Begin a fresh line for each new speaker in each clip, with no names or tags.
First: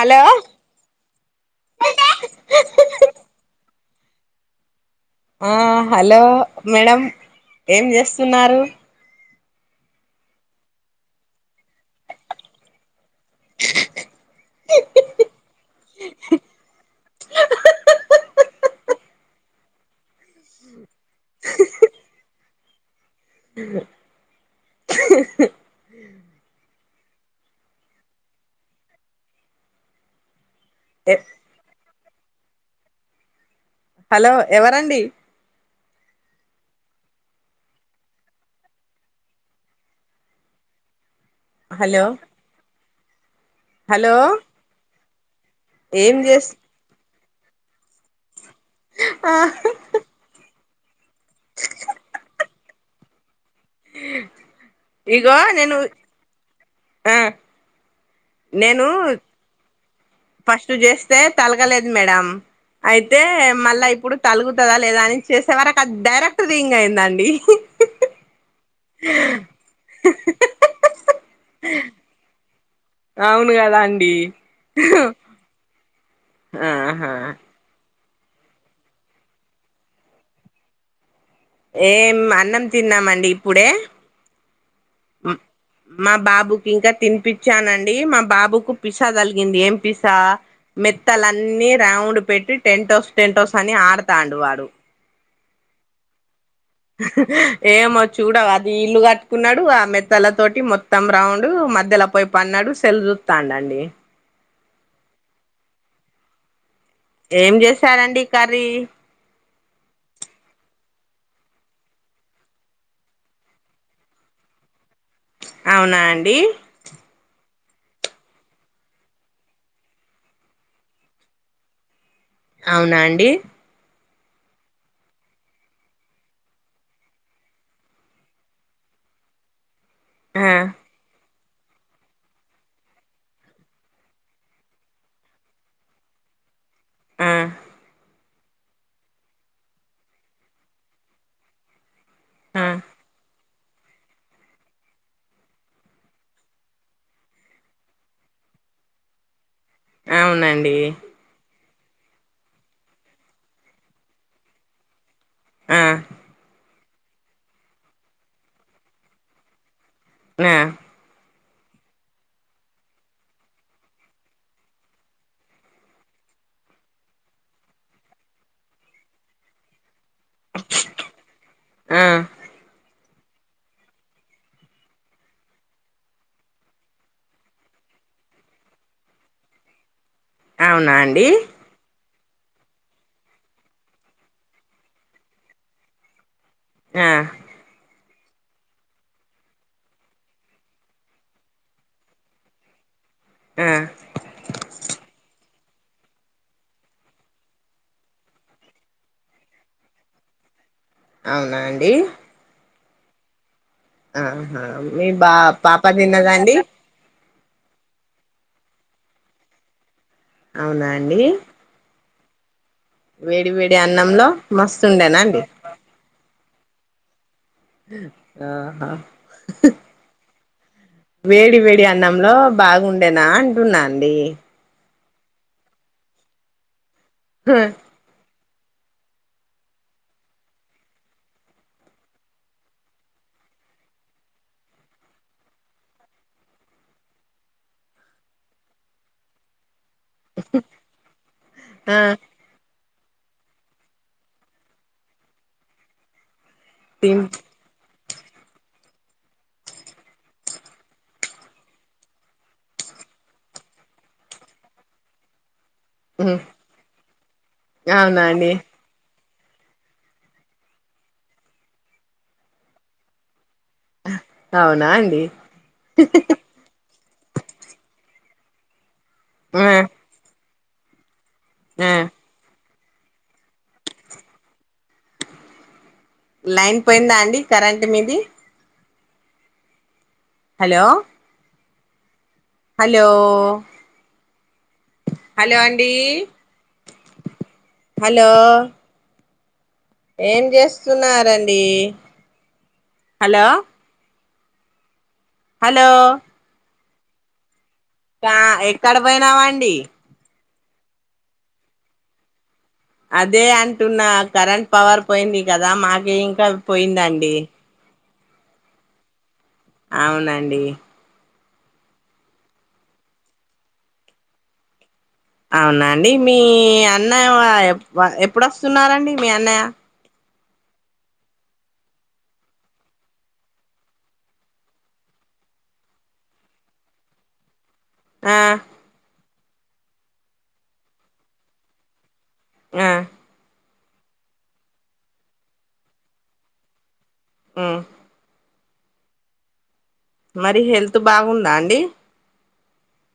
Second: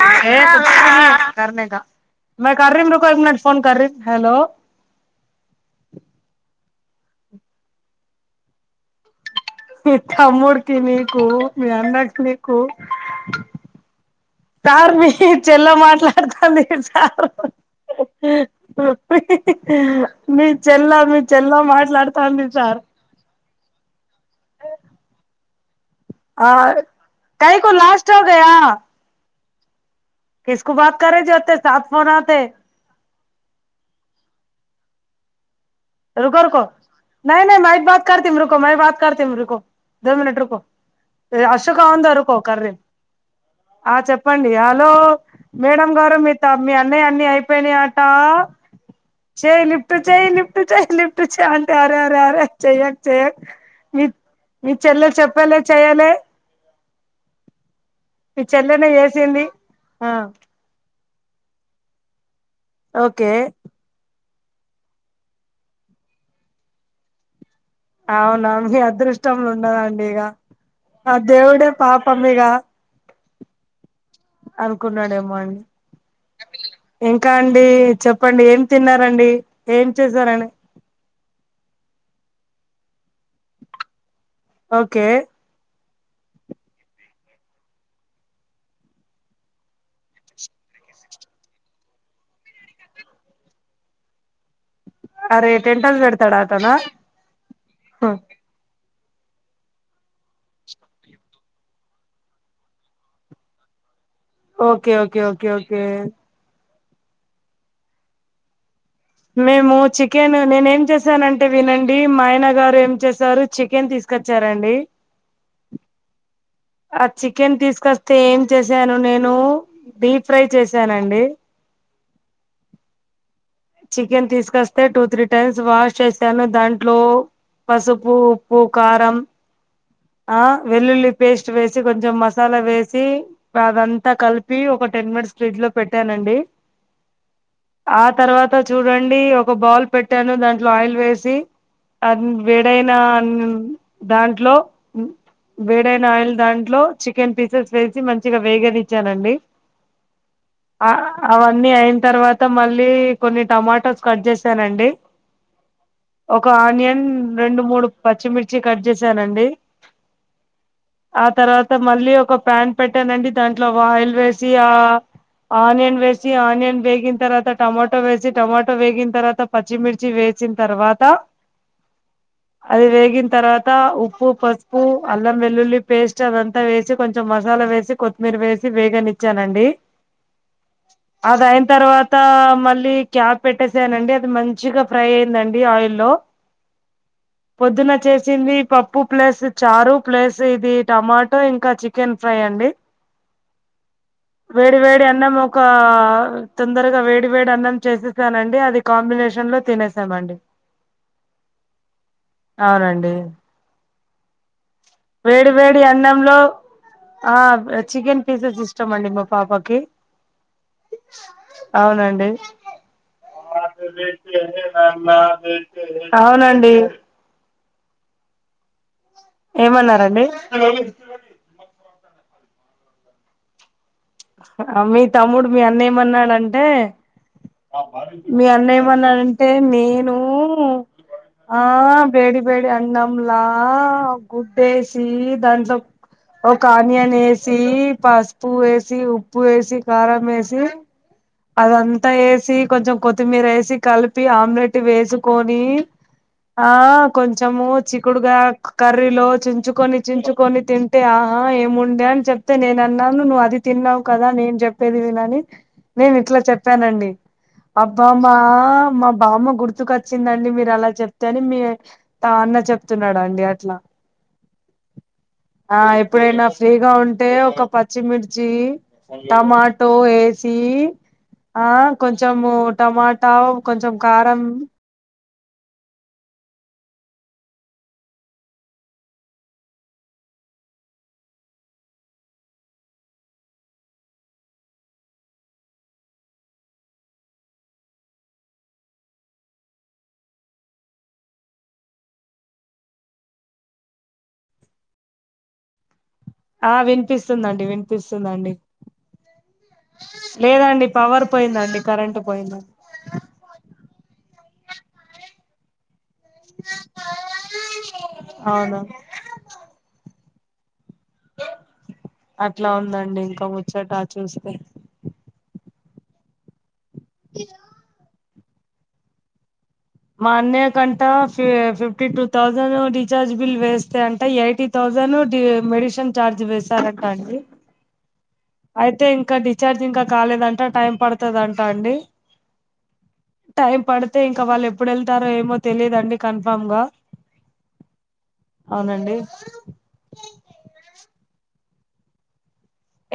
Hello
ఏ కర్ణిక మే కర్రీ దేఖో ఫోన్ ఏక్ మినిట్ హలో
ఆ హలో మేడం ఏం చేస్తున్నారు
మీ తమ్ముడికి నీకు మీ అన్నకి నీకు సార్ మీ చెల్ల మాట్లాడుతాంది సారు మీ చెల్ల మీ చెల్లా మాట్లాడుతాంది సార్ ఆ కైకు లాస్ట్ హోగయ కిసుకు బత కారే జీ వత్తే బార్ ఫోన్ ఆతే
హలో ఎవరండి
రుకో రుకో నై నై మైచ్ బాత్ కర్తిమ్ రుకో మై బాత్ కార్తిమ్ రుకో దో మినిట్ రుకో అశోకా
హలో
ఉందరకోకర్ర్రి ఆ
హలో
చెప్పండి హలో మేడం
ఏం
గారు మీ త
చేస్
మీ అన్నయ్య అన్ని అయిపోయినాయట
ఆ
చేై లిఫట్ చెై లిఫట్ చెై లిఫట్ చె ఆంటే ఆరే అే ఆరే చెయ్యక చెయ్యక మీ మీ చెల్లెలు
ఇగో
చెప్పైనా
నేను
చేయాలి
ఆ
ఈ
నేను
చెల్లెనే వేసింది ఆ
ఫస్ట్ చేస్తే తలగలేదు మేడం అయితే
ఓకే
మళ్ళా ఇప్పుడు తలుగుతుందా లేదా అని చేసే వరకు అది డైరెక్ట్ రింగ్ అయిందండి
అవునవును అది మీ అదృష్టం ఉండదండి ఇక ఆ దేవుడే పాపం ఇగ
అవును కదా అండి
మన్
ఆహా
ఇంకా అండి చెప్పండి ఏం తిన్నారండి ఏం చేసారని
ఏం అన్నం తిన్నామండి ఇప్పుడే
ఓకే
ఆ మా బాబుకి ఇంకా తినిపచ్చానండి మా బాబుకు పిసా కలిగింది ఏం పిసా మెత్తలన్నీ రౌండ్ పెట్టి టెంటౌస్ టెంహౌస్ అని ఆడతాండు వాడు
అరే టెంట్ హౌస్ పెడతాడా అతను
ఏమో చూడవు అది ఇల్లు కట్టుకున్నాడు ఆ మెత్తల తోటి మొత్తం రౌండ్ మధ్యలో పోయి పన్నడు సెల్ చూస్తాండండి
ఓకే ఓకే ఓకే ఓకే
ఏం చేస్తారండి కర్రీ
మేము చికెన్ నేను ఏం చేసానంటే వినండి మా ఆయన గారు ఏం చేశారు చికెన్ తీసు కొచ్చారా అండి
అవునా అండి
ఆ చికెన్ తీస్కస్తే ఏం చేసాను నేను డీప్ ఫ్రై చేశానండి
అవునా అండి
చికెన్ తీస్కస్తే టూ త్రీ టైమ్స్ వాష్ చేసాను దాంట్లో పసుపు ఉప్పు కారం ఆ వెల్లుల్లి పేస్ట్ వేసి కొంచెం మసాలా వేసి అదంతా కలిపి ఒక టెన్ మినిట్స్ ఫ్రిడ్జ్లో పెట్టానండి
ఆ
ఆ తర్వాత చూడండి ఒక బౌల్ పెట్టాను దాంట్లో ఆయిల్ వేసి అది
ఆ
వేడైనా దాంట్లో వేడైన ఆయిల్ దాంట్లో చికెన్ పీసెస్ వేసి మంచిగ వేగనిచ్చానండి
అవునండి
ఆ అవన్నీ అయిన తర్వాత మళ్ళీ కొన్ని టమాటోస్ కట్ చేసానండి
ఆ
ఒక ఆనియన్ రెండు మూడు పచ్చిమిర్చి కట్ చేసానండి
నా
ఆ తర్వాత మళ్ళీ ఒక ప్యాన్ పెట్టానండి దాంట్లోకు ఆయిల్ వేసి ఆ ఆనియన్ వేసి ఆనియన్ వేగిన తర్వాత టమాటో వేసి టొమాటో వేగిన తర్వాత పచ్చిమిర్చి వేసిన తర్వాత
ఆ
అది వేగిన తర్వాత ఉ ప్పు ప సుపు అల్లం వెల్లుల్లి పేస్ట్ అదంతా వేసి కొంచెం మసాలా వేసి కొత్తిమీర వేసి వేగనిచ్చానండి
అవునా అండి
అదై న తర్వాత మళ్ళీ క్యాప్ పెట్టేసేయాలండి అది మంచిగ ఫ్రై అయిందండి ఆయిల్లో
ఏ
పొద్దున చేసింది పప్పు ప్లస్ చారు ప్లేస్ ఇది టమాటో ఇంకా చికెన్ ఫ్రై అండి
ఆ
వేడి వేడి అన్నము ఒక తొందరగా వేడి వేడి అన్నం చేసేసానండి అది కాంబినేషన్లో తినేసామండి
అవునా అండి
అవునండి
మీ బా
వేడి వేడి
పాప తిన్నదా
అన్నంలో
అండి
ఆ చికెన్ పీసెస్ ఇష్టం అండి మా పాపకి
అవునా అండి
అవునండి
వేడి వేడి అన్నంలో మస్తుండేనా అండి
అవునండి
ఆహా
ఏమన్నారండి
వేడి వేడి అన్నంలో బాగుండేనా అంటున్నా అండి
మీ తమ్ముడు మీ అన్న ఏమన్నాడంటే
గ
మీ అన్న ఏమన్నాడంటే నేను ఆ వేడి వేడి అన్నమ్లా గుడ్డేసి దాంట్లో ఒక ఆనియన్ ఏసి పసుపు వేసి ఉప్పు వేసి కారం వేసి
ఆ
అదంతా ఏసి కొంచెం కొత్తిమీర ఏసి కలిపి ఆమ్లెట్ వేసుకొని ఆ
తిన్
కొంచెము చి క్కుడుకాయ కర్రీలో చించుకొని చించుకొని తింటే ఆహ ఏముండే అని చెప్ అతే నేను అన్నాను నువ్వు అది తిన్నావు కదా నేను చెప్పేది వినని, నేను ఇట్లా చెప్పానండి
అవునా
అబ్బామ్మా
అండి
మా బామ్మ గుర్తుకొచ్చు, వచ్చిందండి మీరు అలా చెప్తే అని మీ త అన్న చెప్తున్నాడండి అట్లా,
అవునా అండి
ఆ ఎప్పుడైనా ఫ్రీగా ఉంటే ఒక పచ్చిమిర్చి,
ఆ
టమాటో ఏసి, ఆ కొంచము టమాటా కొంచెం కారం,
లైన్ పోయిందా అండి కరెంట్ మీది, హలో, హలో, హలో ఆండీ హలో, ఏం చేస్తున్నారండి హలో, హలో,
ఆ వినిపిస్తుందండి విన్పి,
గా ఎక్కడ పోయినావా అండి,
లేదండి పవర్ పోయిందండి కరెంట్ పోయింద,
అదే అంటున్న కరెంట్ పవర్ పోయింది కదా మాకే ఇంకా పోయిందండి.
అవున,
అవునండి.
అట్లా ఉందండి ఇంకా ముచ్చటా చూస్తే,
అవునాండి మీ అన్నయ వ ఎప్పుడు వస్తున్నారండి మీ అన్నయ్య,
మా అన్నయ్య కంటా ఫి fifty two thousand recharge bill వేస్తే అంట ఎయిటీ, థౌజండ్ డి మెడిషన్ ఛార్జ్ వేశారంట అండి,
ఆ
అయితే ఇంకా డిశ్చార్జ్ ఇంకా కాలేదంటా టైం పడతాదంట అండి,
ఆ
టైం పడితే ఇంకా వాళ్ళు ఎప్పుడు వెళ్తారో ఏమో తెలియదండి కన్ఫామ్ గా,
ఉ
అవునండి.
మరి హెల్త్ బాగుందా అండి,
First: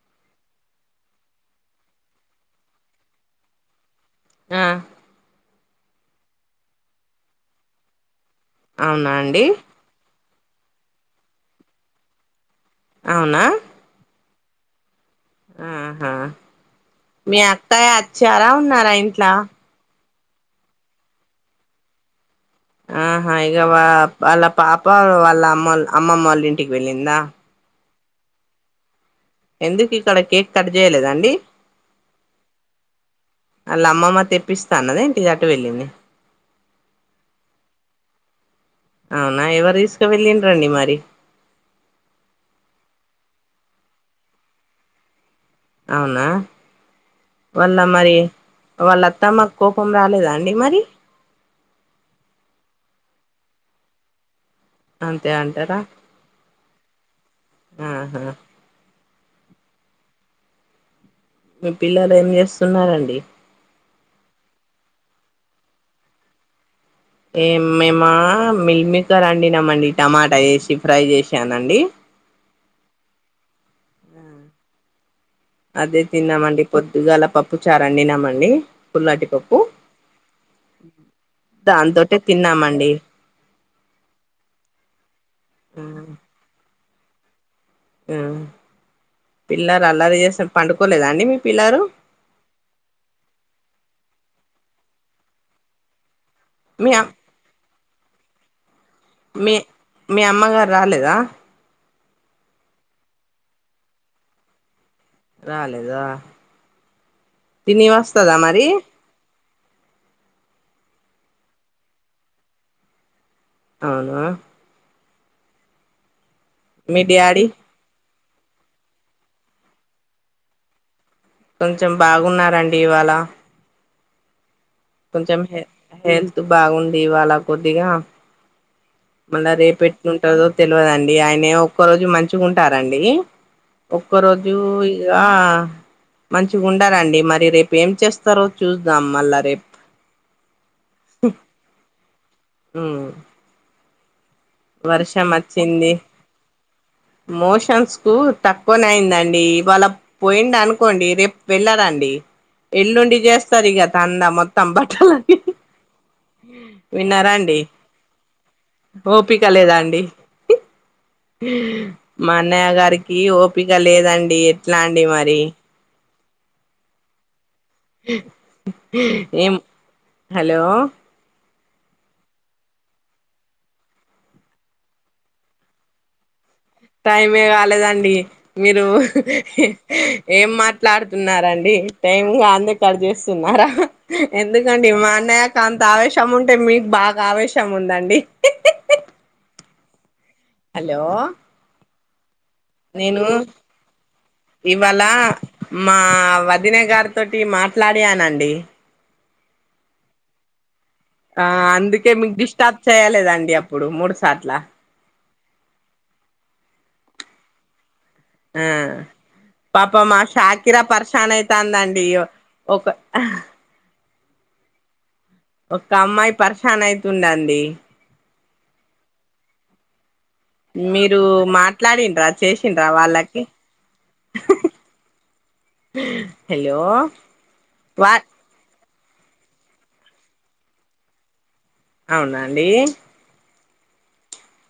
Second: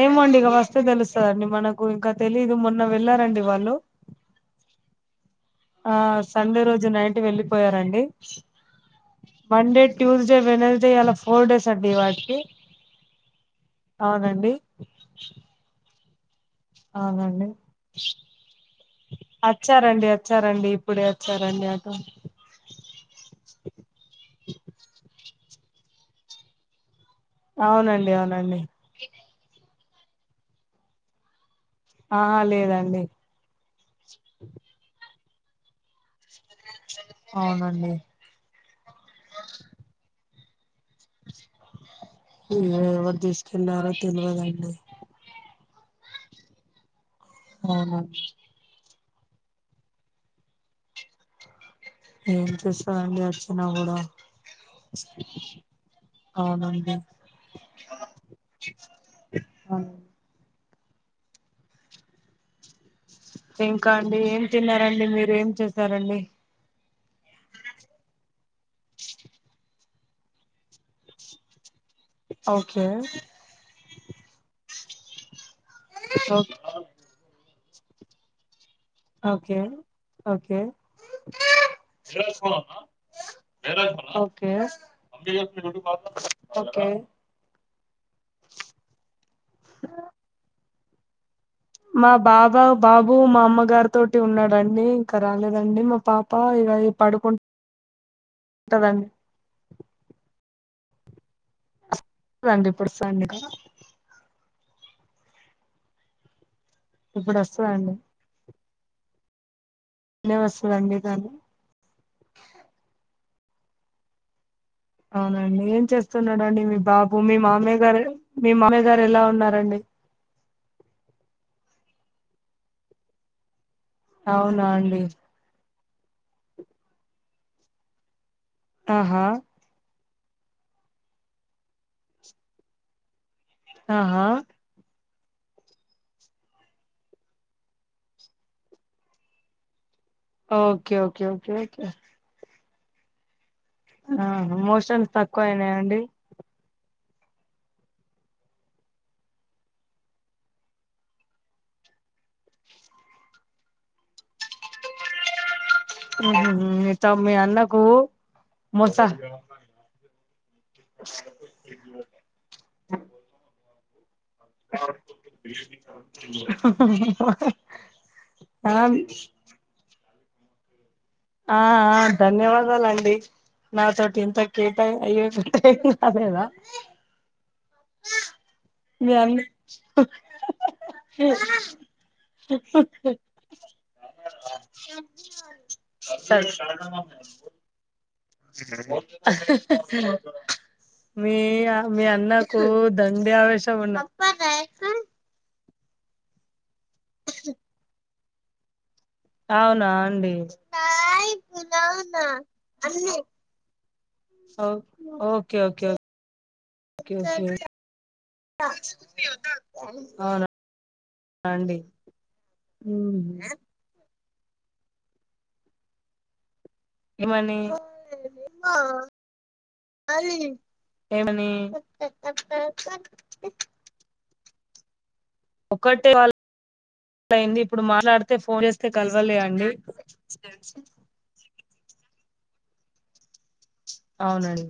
ఏమొండి ఇక వస్తే తెలుస్తదండి మనకు ఇంకా తెలీదు మొన్న వెళ్ళారండి వాళ్ళు,
ఆ
ఆ సండే రోజు నైట్ వెళ్ళిపోయారండి
అవునా అండి
మండే, ట్యూస్డే వెనస్డే ఎలా ఫోర్ డేస్ అండి ఇవాటికి,
అవునా,
అవునండి.
ఆ హ మీ
అవునండి
అత్తయ్య వచ్చరా ఉన్నారా ఆ ఇంట్లా,
వచ్చారంండి వచ్చారండి ఇప్పుడే వచ్చారండి అటు,
ఆహా ఇక వాళ్ళ పాప వాళ్ళ అమ్మ అమ్మమ్మ వాళ్ళ ఇంటికి వెళ్ళిందా.
అవునండి అవునండి.
ఎందుకు ఇక్కడ కేక్ కట్ చేయలేదండి.
ఆ లేదండి.
వాళ్ళ అమ్మమ్మ తెప్పిస్తాను అన్నదెంటీ అటు వెళ్ళింది.
అవునండి.
అవునా ఎవరు తీసుకు వెళ్ళిరండి మరి.
ఏమో ఎవరు తీసుకెళ్ళారో తెలియదండి.
అవునా వాళ్ళ మరి
అవునండి
వాళ్ళఅత్తమ్మ కోపం రాలేదా అండి మరి
ఉమ్ ఏం చేస్తారండి వచ్చిన కూడా
అంతే అంటారా ఆహా
ఆ
మీ పిల్లలు ఏం చేస్తున్నారండి
ఇంకా అండి ఏం తిన్నారండి మీరు ఏం చేశారండి
ఏ మేమ మిల్క్ మేకర్ అండినామండి టమాటా వేసి ఫ్రై చేసానండి
ఒకే
అదే
ఓకే
తిన్నామండి పొద్దుగాల పప్పు చారూ అండినమండి
ఓకేఓకే ఒకే
దాంతోటే తిన్నామండి
ఒకే
ఉమ్ పిల్లలు అల్లరి చేసిరీ పండుకోలేదా అండి మీ పిల్లలు
మా బాబా బాబు మా అమ్మగారి తోటి ఉన్నాడండి ఇంకా రాలేదండి మా పాప్ ఆ ఇవ్వాళ
మీ అమ్-
పడుకుంట దండి
మీ మీ అమ్మగారు రాలేదా
వస్త దండి ఇప్పుడు సండే
రాలేదా ఆ
ఇప్పుడు
తిని
వస్తదండి
వస్తదా మరి
అయినా వస్తదండి గాను
అవునా
అవునా అండి ఏం చేస్తున్నాడండి మీ బాబు మీ మామయ్య గారు మీ మామయ్య గారు ఎలా ఉన్నారండి
కొంచెం బాగున్నారండి ఇవాళ
అవునా అండి
కొంచెం హె హెల్త్ బాగుంది ఇవాళ కొద్దిగా
ఆహా
మళ్ళా రేపూ యెట్ వుంటదో తెలవదండి ఆయన ఒక్క రోజు మంచిగ ఉంటారండి ఒక్క
ఆహా
రోజు ఇగా మంచిగ ఉండరండి మరి రేపు ఏం చేస్తారో చూద్దాం మళ్ళా రే
ఓకే ఓకే ఓకే అయితే
ఉ
ఆహా మోషన్స్ తక్కువ అయినాయ
వచ్చింది
అండి
మోషన్స్ కు తక్కువనే అయిందండి ఇవాళ పోయిండి అనుకోండి రేపు వెళ్ళ రండి ఎల్లుండి చేస్తాదిఇగా తండా మొత్తం బట్టలనీ
ఉహుహు
ఉమ్
మీ త
విన్నారా
మీ
అండి
అన్నకు మోస
ఓపిక లేదా అండి ఉమ్ మా అన్నయ్య గారికి ఓపిక లేదండి ఎట్లా అండి
ఆ
మరి
ఉహు హహ హ
ఏం హలో
ఆ ఆ ధన్యవాదాలు అండి నా తోటి ఇంత కేటా అయ్యో అదేద
టైమే కాలేదండి మీరు
మీ అన్న
ఏం మాట్లాడుతున్నారండి టైమ్ గాందే కటు జేస్తున్నారా ఎందుకండి మా అన్నయ అంత ఆవేశం
సరే
ఉంటే మీకు బాగా ఆవేశం ఉందండి హలో
మీ మీ అన్నా ఓ దండివేశము ఉన్న
అలా మా వదిన గారి తోటి మాట్లాడియానండి
అవునా అండి
ఆ అందుకే మీకు డిస్టర్బ్ చేయలేదండి అప్పుడు మూడు సార్ల
ఓకే ఓకే ఓకే ఓకే
మ్ పాపం మా
అవునా
షాకిరా పరషానయితాందండి
ఉమ్
ఒక్క అమ్మాయి పర్శాన్ అయి
ఏమని
మీరు
ఏమని
మాట్లాడిండ్రా చేసిండ్రా వాళ్ళకి
ఒక్కటే వాళ్
హలో
అయింది ఇప్పుడు
వా
మాట్లాడితే ఫోన్ చేస్తే కలవలే అండి
అవునాండి
అవునండి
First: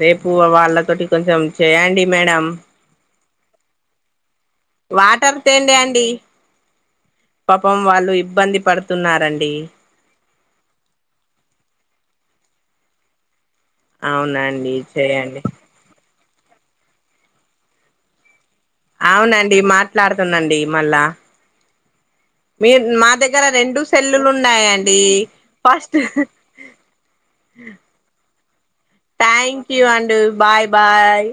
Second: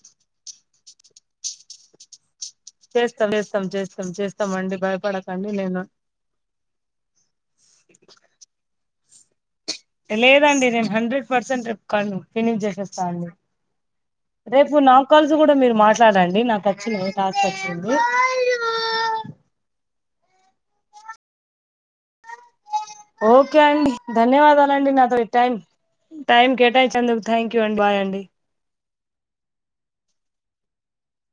రేపు వాళ్ళతోటి కొంచెం చేయండి మేడం
చేస్తం చేస్తం చేస్తం చేస్తమండి
వాటర్
భయపడకండి
తేండి
నేను
అండి పాపం వాళ్ళు ఇబ్బంది పడుతున్నారండి
లేదండి నేను హండ్రెడ్ పర్సెంట్ ట్రిప్ కను ఫినిష్ చేసేస్తా అండి
అవునండి
రేపు నా కాల్సు
చేయండి
కూడా మీరు మాట్లాడండి నాకు వచ్చినయ్ కాల్స్ వచ్చింది
అవునండి మాట్లాడతన్నండి మళ్ళా మీ మా దగ్గర
ఓకే
రెండు
అండి
సెల్లులు
ధన్యవాదాలండి
ఉన్నాయండి
నాతో టైం
ఫస్ట్
టైం కేటాయి చందుకు థంక్యు అండి బాయ్ అండి
థ్యాంక్యూ అండి బాయ్ బాయ్